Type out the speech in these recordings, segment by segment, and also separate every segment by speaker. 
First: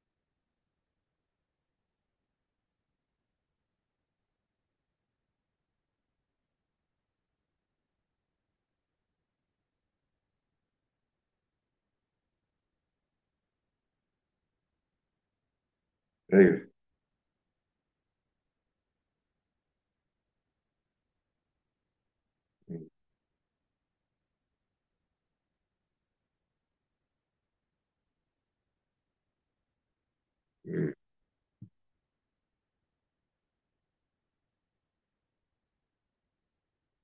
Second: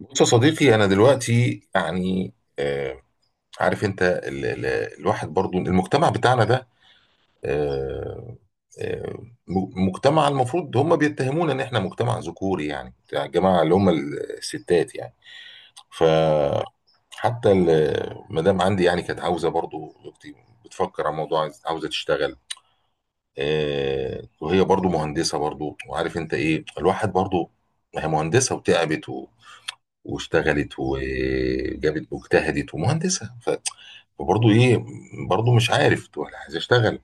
Speaker 1: بص يا صديقي، انا دلوقتي يعني، آه عارف انت، ال ال الواحد برضو المجتمع بتاعنا ده. آه آه مجتمع المفروض هم بيتهمونا ان احنا مجتمع ذكوري، يعني بتاع الجماعه اللي هم الستات يعني.
Speaker 2: ايوه.
Speaker 1: فحتى ال- المدام عندي يعني كانت عاوزه، برضو اختي بتفكر على موضوع عاوزه تشتغل. آه، وهي برضو مهندسه، برضو وعارف انت ايه الواحد برضو. ما هي مهندسه وتعبت واشتغلت
Speaker 2: مم.
Speaker 1: وجابت واجتهدت ومهندسه فبرضه ايه، برضه مش عارف تقول أنا عايز اشتغل.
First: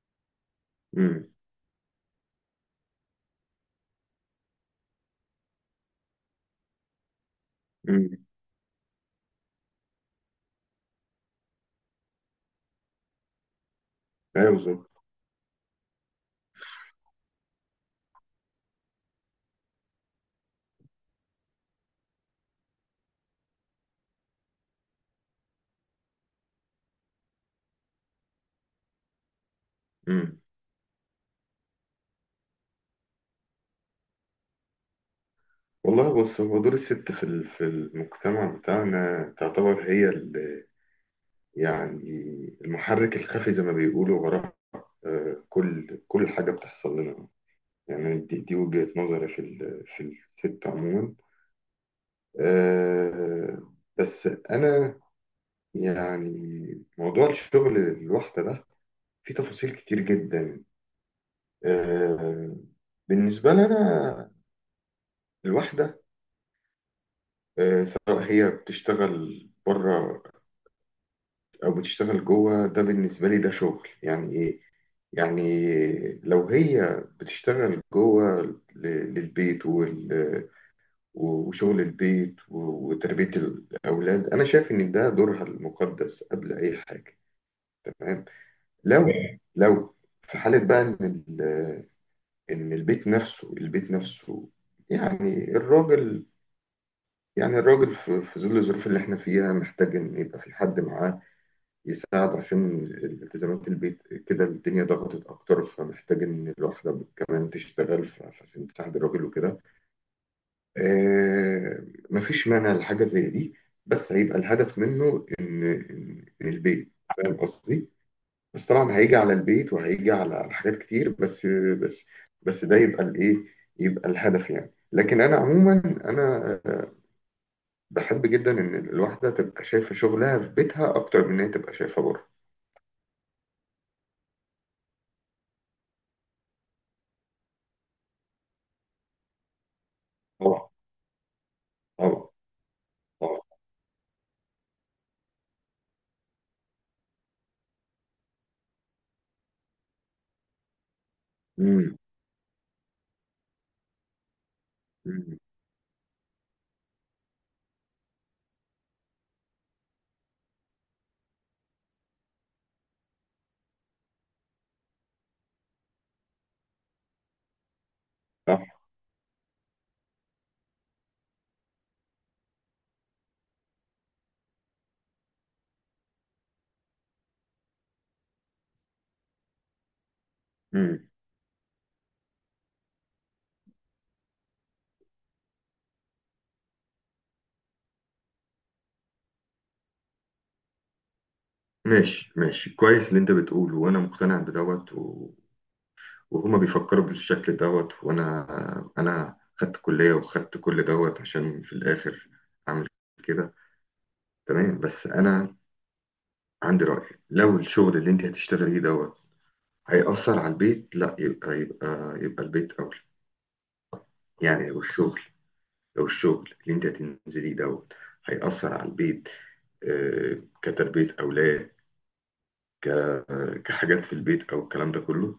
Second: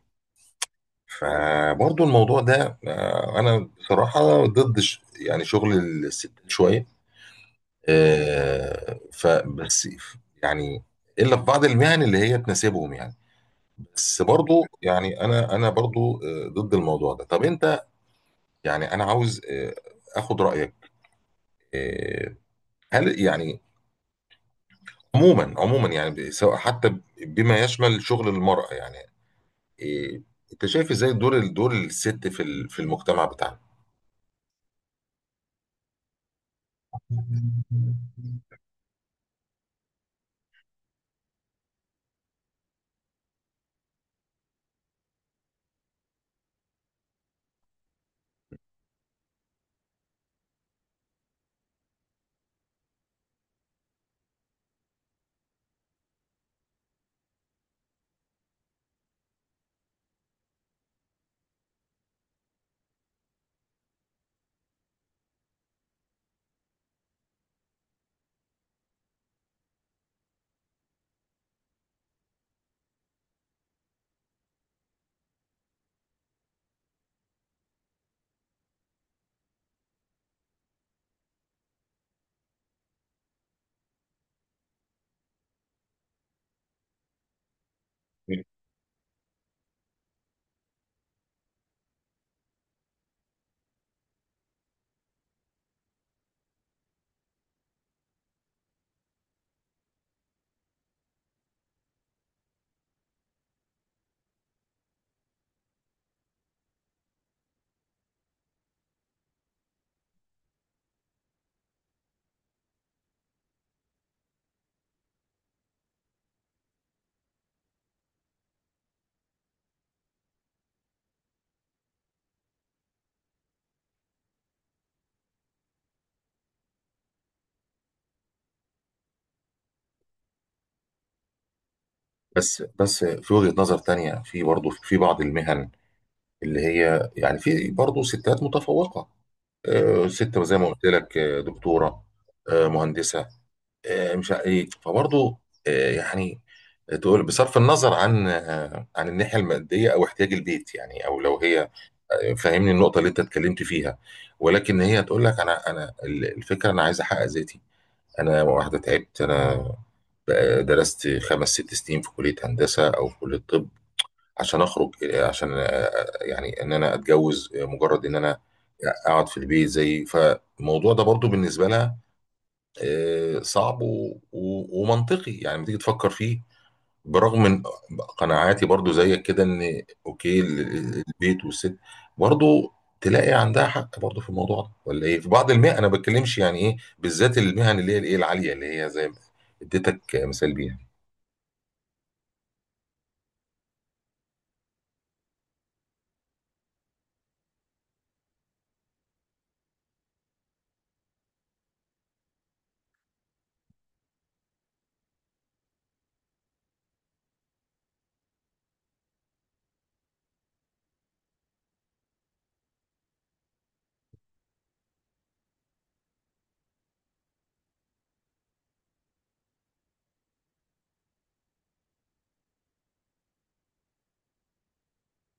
Speaker 2: مم.
Speaker 1: فبرضه الموضوع ده، انا بصراحه ضد يعني شغل الستات شويه.
Speaker 2: مم.
Speaker 1: فبس يعني الا في بعض المهن اللي هي تناسبهم يعني. بس
Speaker 2: ايوه
Speaker 1: برضه
Speaker 2: بالظبط.
Speaker 1: يعني انا انا برضه، ضد الموضوع ده. طب انت يعني انا عاوز، اخد رايك. آه، هل يعني عموما يعني، سواء حتى بما يشمل شغل المرأة، يعني إيه؟
Speaker 2: مم.
Speaker 1: انت شايف ازاي دور الست في في المجتمع بتاعنا؟
Speaker 2: والله بص، هو دور الست في المجتمع بتاعنا تعتبر هي يعني المحرك الخفي زي ما بيقولوا وراء كل حاجه بتحصل لنا. يعني دي وجهه نظري في الست عموما. بس انا يعني موضوع الشغل الواحده ده فيه تفاصيل كتير جدا، آه، بالنسبه لنا الواحده، سواء هي بتشتغل بره او بتشتغل جوه، ده بالنسبه لي ده شغل يعني ايه. يعني لو هي بتشتغل جوه ل- للبيت وشغل البيت وتربيه الاولاد، انا شايف ان ده دورها المقدس قبل اي حاجه. تمام. لو لو في حاله بقى ان البيت نفسه يعني الراجل، في ظل الظروف اللي احنا فيها، محتاج ان يبقى في حد معاه يساعد، عشان التزامات البيت كده الدنيا ضغطت اكتر، فمحتاج ان الواحده كمان تشتغل عشان تساعد الراجل وكده. آه، مفيش مانع لحاجه زي دي، بس هيبقى الهدف منه ان إن- إن البيت فاهم قصدي. بس طبعا هيجي على البيت وهيجي على حاجات كتير، بس بس ده يبقى الايه، يبقى الهدف يعني. لكن انا عموما، انا آه، بحب جدا ان الواحده تبقى شايفه شغلها في بيتها اكتر من ان هي تبقى شايفه بره.
Speaker 1: بس بس في وجهة نظر تانية، في برضه في بعض المهن اللي هي يعني في برضه ستات متفوقة. ست زي ما
Speaker 2: طبعا.
Speaker 1: قلت لك، دكتورة،
Speaker 2: طبعا.
Speaker 1: مهندسة.
Speaker 2: طبعاً.
Speaker 1: مش ع- ايه فبرضه، يعني تقول بصرف النظر عن، عن الناحية المادية او احتياج البيت، يعني او لو هي
Speaker 2: امم.
Speaker 1: فاهمني النقطه اللي انت اتكلمت فيها. ولكن هي هتقول
Speaker 2: امم.
Speaker 1: لك انا انا الفكره، انا عايز احقق ذاتي. انا واحده تعبت، انا بقى درست خمس ست سنين في كليه هندسه او في كليه طب عشان اخرج، عشان يعني ان انا اتجوز مجرد ان انا
Speaker 2: صح.
Speaker 1: اقعد في البيت زي. فالموضوع ده برضو بالنسبه لها، صعب ومنطقي يعني لما تيجي تفكر فيه. برغم من قناعاتي برضو زيك كده ان اوكي
Speaker 2: امم.
Speaker 1: البيت والست برضو تلاقي عندها حق برضو في الموضوع ده. ولا ايه، في بعض المهن انا بتكلمش يعني ايه، بالذات المهن اللي هي الايه العاليه، اللي هي زي ما اديتك مثال بيها.
Speaker 2: ماشي، ماشي، كويس اللي انت بتقوله، وانا مقتنع بدوت وهما بيفكروا بالشكل دوت. وانا خدت كلية وخدت كل دوت عشان في الاخر اعمل كده. تمام. بس انا عندي رأي، لو الشغل اللي انت هتشتغليه دوت هيأثر على البيت، لا، يبقى البيت اولى. يعني لو الشغل اللي انت هتنزليه دوت هيأثر على البيت، كتربية اولاد، كحاجات في البيت او الكلام ده كله،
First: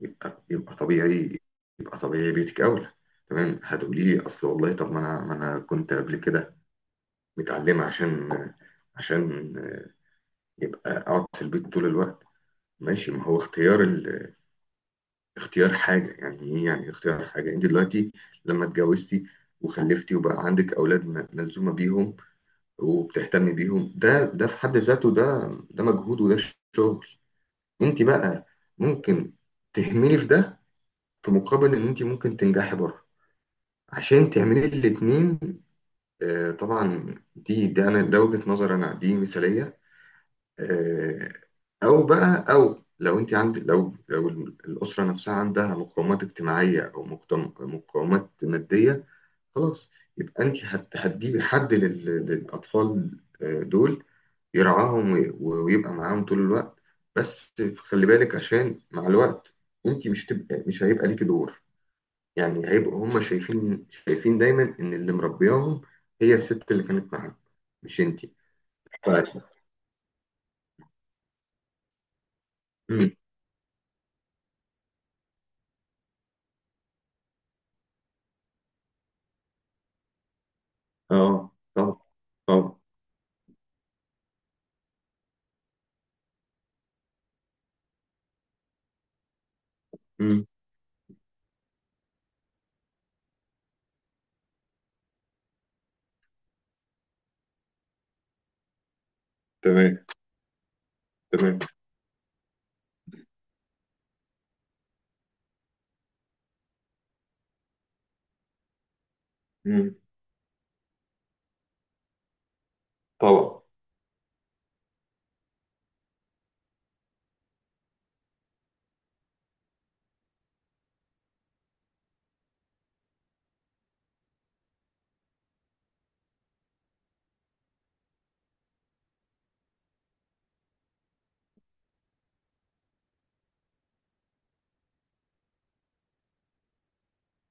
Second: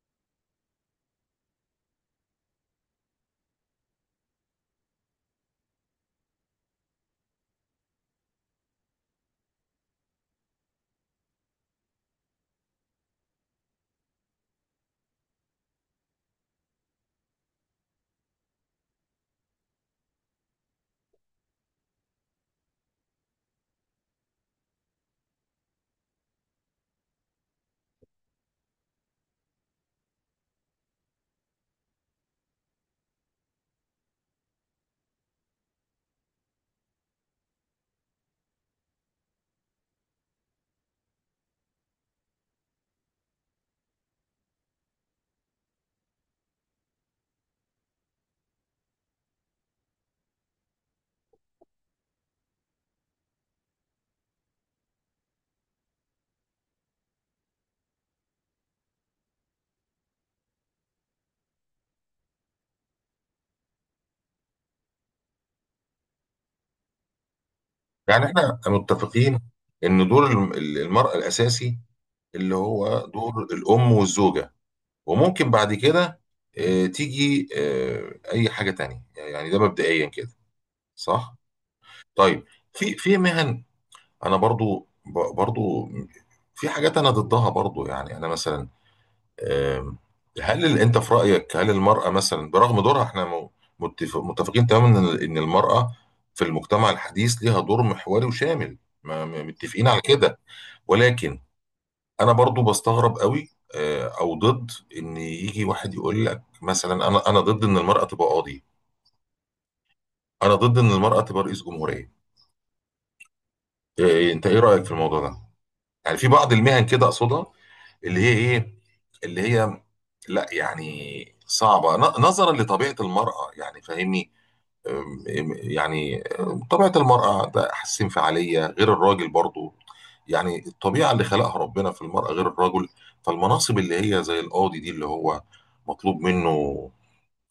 Speaker 2: يبقى يبقى طبيعي يبقى طبيعي بيتك اولى. تمام. هتقولي لي اصل والله، طب ما انا كنت قبل كده متعلمه عشان يبقى اقعد في البيت طول الوقت. ماشي. ما هو اختيار اختيار حاجه يعني ايه. يعني اختيار حاجه، انت دلوقتي لما اتجوزتي وخلفتي وبقى عندك اولاد ملزومه بيهم وبتهتمي بيهم، ده في حد ذاته، ده مجهود وده شغل. انت بقى ممكن تهملي في ده في مقابل ان انت ممكن تنجحي بره عشان تعملي الاتنين. طبعا دي ده انا ده وجهة نظر انا دي مثالية. آه، او بقى او لو انت عند لو لو الاسرة نفسها عندها مقومات اجتماعية او مقومات مادية، خلاص يبقى انت هتجيبي حد للاطفال دول يرعاهم ويبقى معاهم طول الوقت. بس خلي بالك، عشان مع الوقت انت مش هيبقى ليكي دور. يعني هيبقوا هم شايفين دايما ان اللي مربياهم هي الست اللي كانت معاهم، مش
Speaker 1: يعني
Speaker 2: انتي.
Speaker 1: احنا
Speaker 2: ف...
Speaker 1: متفقين ان دور المرأة الاساسي اللي هو
Speaker 2: مم.
Speaker 1: دور الام والزوجة. وممكن بعد كده تيجي اي حاجة تانية يعني، ده مبدئيا كده صح.
Speaker 2: اه. طبعا.
Speaker 1: طيب،
Speaker 2: طبعا.
Speaker 1: في في مهن انا برضو، برضو في حاجات انا ضدها برضو، يعني انا مثلا آم،
Speaker 2: مم.
Speaker 1: هل انت في رايك، هل المراه مثلا برغم دورها احنا متفقين تماما ان إن المراه في المجتمع الحديث ليها دور محوري وشامل، متفقين
Speaker 2: تمام.
Speaker 1: على كده؟ ولكن
Speaker 2: تمام.
Speaker 1: انا برضو بستغرب قوي، او ضد ان يجي واحد يقول لك مثلا، انا انا ضد ان المراه تبقى قاضي،
Speaker 2: مم.
Speaker 1: انا ضد ان المراه تبقى رئيس جمهوريه.
Speaker 2: طبعا.
Speaker 1: انت ايه رايك في الموضوع ده؟ يعني في بعض المهن كده اقصدها، اللي هي ايه، اللي هي لا يعني صعبة، نظرا لطبيعة المرأة يعني فاهمني. أم- أم- يعني أم، طبيعة المرأة ده، حاسس انفعالية غير الراجل برضو، يعني الطبيعة اللي خلقها ربنا في المرأة غير الرجل. فالمناصب اللي هي زي القاضي دي، اللي هو مطلوب منه،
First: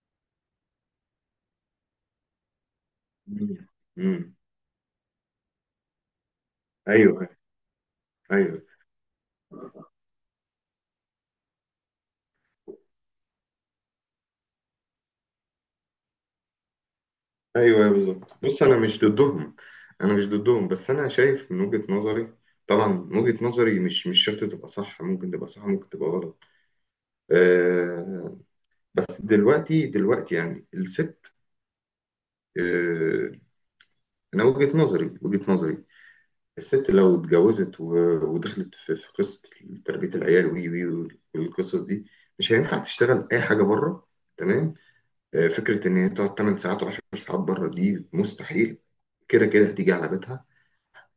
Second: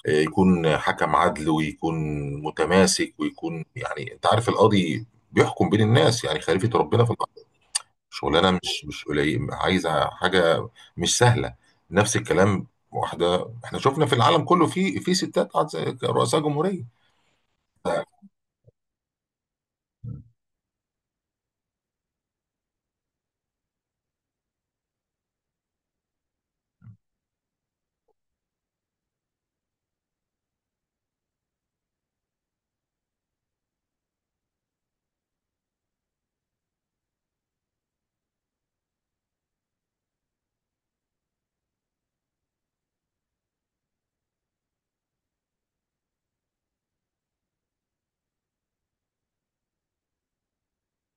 Speaker 1: يكون حكم عدل، ويكون متماسك، ويكون
Speaker 2: مم.
Speaker 1: يعني انت
Speaker 2: مم.
Speaker 1: عارف القاضي بيحكم بين الناس، يعني خليفة ربنا في.
Speaker 2: ايوه.
Speaker 1: شغلانه
Speaker 2: ايوه.
Speaker 1: مش قليل، عايزه حاجه مش سهله. نفس الكلام، واحده احنا شفنا في العالم كله في ستات رؤساء جمهوريه.
Speaker 2: ايوه بالظبط. بص، انا مش ضدهم، بس انا شايف من وجهة نظري، طبعا من وجهة نظري، مش شرط تبقى صح، ممكن تبقى صح ممكن تبقى غلط. آه بس دلوقتي يعني الست، آه انا وجهة نظري، الست لو اتجوزت ودخلت في قصة تربية العيال وي وي والقصص دي، مش هينفع تشتغل اي حاجة بره. تمام. فكرة ان هي تقعد 8 ساعات و10 ساعات بره دي مستحيل، كده كده هتيجي على بيتها.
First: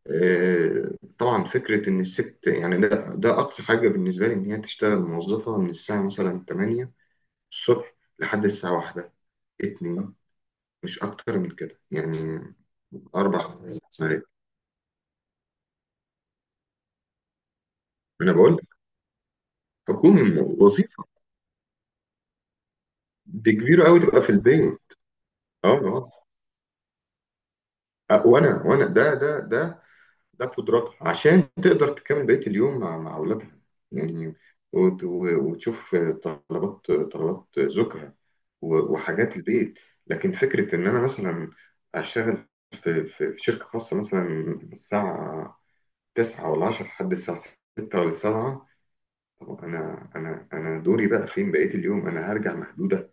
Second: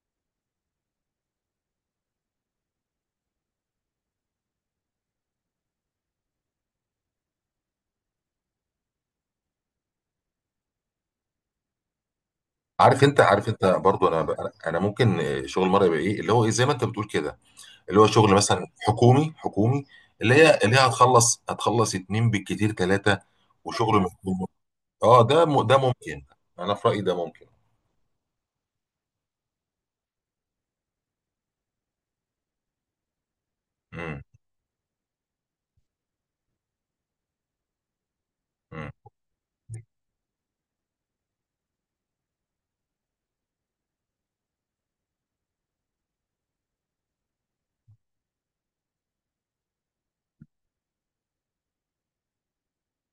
Speaker 2: آه، طبعا فكرة ان الست يعني ده اقصى حاجة بالنسبة لي ان هي تشتغل موظفة من الساعة مثلا 8 الصبح لحد الساعة واحدة، اتنين، مش اكتر من كده يعني،
Speaker 1: عارف انت
Speaker 2: اربع
Speaker 1: عارف انت
Speaker 2: خمس
Speaker 1: برضو، انا
Speaker 2: ساعات.
Speaker 1: انا أنا ممكن شغل مره يبقى ايه، اللي هو ايه زي ما انت بتقول كده، اللي هو
Speaker 2: انا
Speaker 1: شغل
Speaker 2: بقول
Speaker 1: مثلا حكومي حكومي. اللي
Speaker 2: حكومي،
Speaker 1: هي
Speaker 2: وظيفه
Speaker 1: هتخلص اتنين بالكتير ثلاثه.
Speaker 2: دي كبيره قوي
Speaker 1: وشغل
Speaker 2: تبقى في البين.
Speaker 1: اه،
Speaker 2: اه.
Speaker 1: ده
Speaker 2: اه.
Speaker 1: ممكن. انا في رايي ده ممكن.
Speaker 2: وانا ده قدراتها عشان تقدر تكمل بقيه اليوم مع اولادها
Speaker 1: امم.
Speaker 2: يعني. وتشوف طلبات زوجها
Speaker 1: امم.
Speaker 2: وحاجات البيت. لكن فكره ان انا مثلا اشتغل في شركه خاصه مثلا من الساعه 9 ولا 10 لحد الساعه 6 ولا 7، طب انا انا دوري بقى فين بقيه اليوم؟ انا هرجع مهدوده.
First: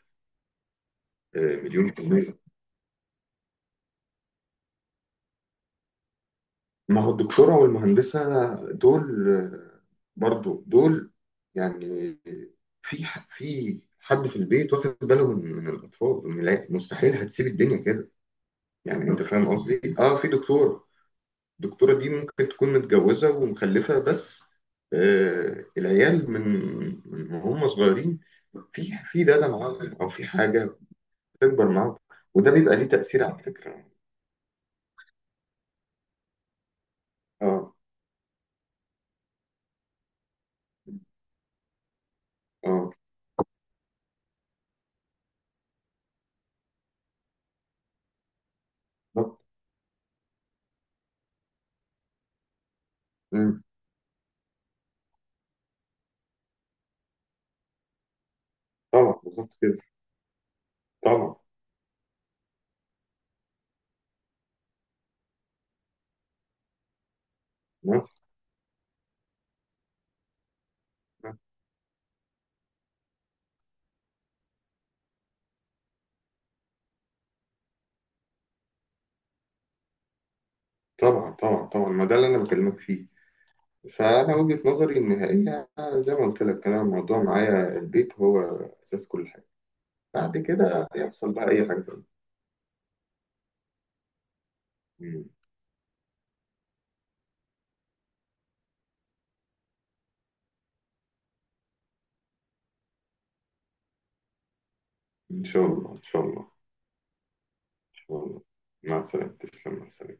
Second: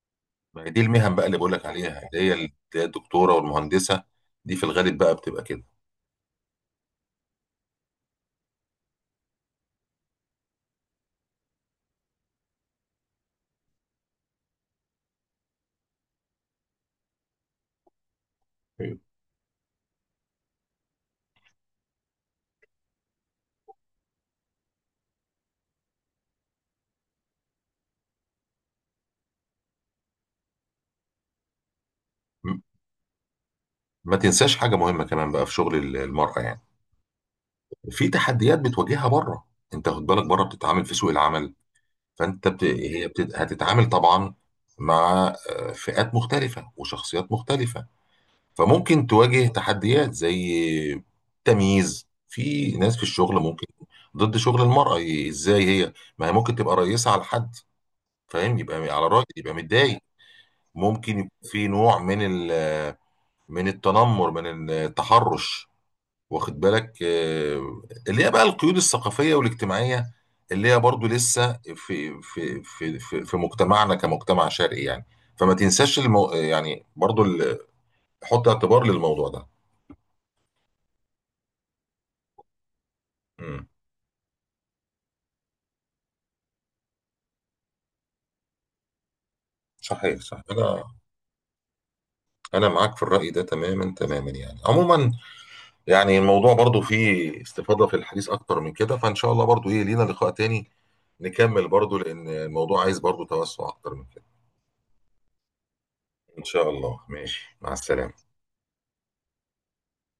Speaker 1: ما هي دي المهن بقى اللي بقول لك
Speaker 2: مليون في
Speaker 1: عليها، اللي هي
Speaker 2: المية.
Speaker 1: الدكتوره والمهندسه، دي في الغالب بقى بتبقى كده.
Speaker 2: ما هو الدكتورة والمهندسة دول، برضو دول يعني في حد في البيت واخد باله من الأطفال، لا، مستحيل هتسيب الدنيا كده.
Speaker 1: ايوه.
Speaker 2: يعني أنت فاهم قصدي؟ أه، في دكتورة، الدكتورة دي ممكن تكون متجوزة ومخلفة، بس العيال من هم صغيرين في داده معاهم أو في حاجة بتكبر معاهم، وده
Speaker 1: م-
Speaker 2: بيبقى ليه تأثير على فكرة.
Speaker 1: ما تنساش حاجه مهمه كمان بقى في شغل المراه، يعني
Speaker 2: أه.
Speaker 1: في تحديات بتواجهها بره. انت خد بالك، بره بتتعامل في سوق العمل. فانت بت...
Speaker 2: اه.
Speaker 1: هي بت... هتتعامل طبعا مع، فئات مختلفه وشخصيات مختلفه. فممكن
Speaker 2: بالظبط.
Speaker 1: تواجه تحديات زي تمييز في ناس في الشغل،
Speaker 2: مم.
Speaker 1: ممكن ضد شغل المرأة. ازاي هي، ما هي ممكن تبقى رئيسة على حد فاهم، يبقى على
Speaker 2: طبعا
Speaker 1: رأي
Speaker 2: بالظبط
Speaker 1: يبقى
Speaker 2: كده.
Speaker 1: متضايق. ممكن يكون
Speaker 2: طبعا.
Speaker 1: في نوع من ال- من التنمر، من التحرش. واخد بالك،
Speaker 2: ناس.
Speaker 1: اللي هي بقى القيود الثقافية والاجتماعية اللي هي برضو لسه في مجتمعنا كمجتمع شرقي يعني. فما تنساش يعني برضو حط اعتبار للموضوع ده.
Speaker 2: طبعا. طبعا. طبعا. ما ده اللي انا بكلمك فيه.
Speaker 1: مم.
Speaker 2: فانا وجهة نظري ان هي، زي ما قلت لك، انا الموضوع معايا البيت هو اساس كل حاجه،
Speaker 1: صحيح،
Speaker 2: بعد
Speaker 1: صحيح انا،
Speaker 2: كده يحصل بقى اي حاجه تانية.
Speaker 1: انا معاك في الرأي ده تماما تماما، يعني عموما.
Speaker 2: مم.
Speaker 1: يعني الموضوع برضو فيه استفاضة في الحديث أكتر من كده، فإن شاء الله برضو إيه لينا لقاء تاني نكمل، برضو لأن الموضوع عايز برضو توسع أكتر من كده.
Speaker 2: ان شاء الله. ان شاء
Speaker 1: إن
Speaker 2: الله.
Speaker 1: شاء الله. ماشي، مع
Speaker 2: ان شاء
Speaker 1: السلامة.
Speaker 2: الله. مع السلامه. تسلم، مع السلامه.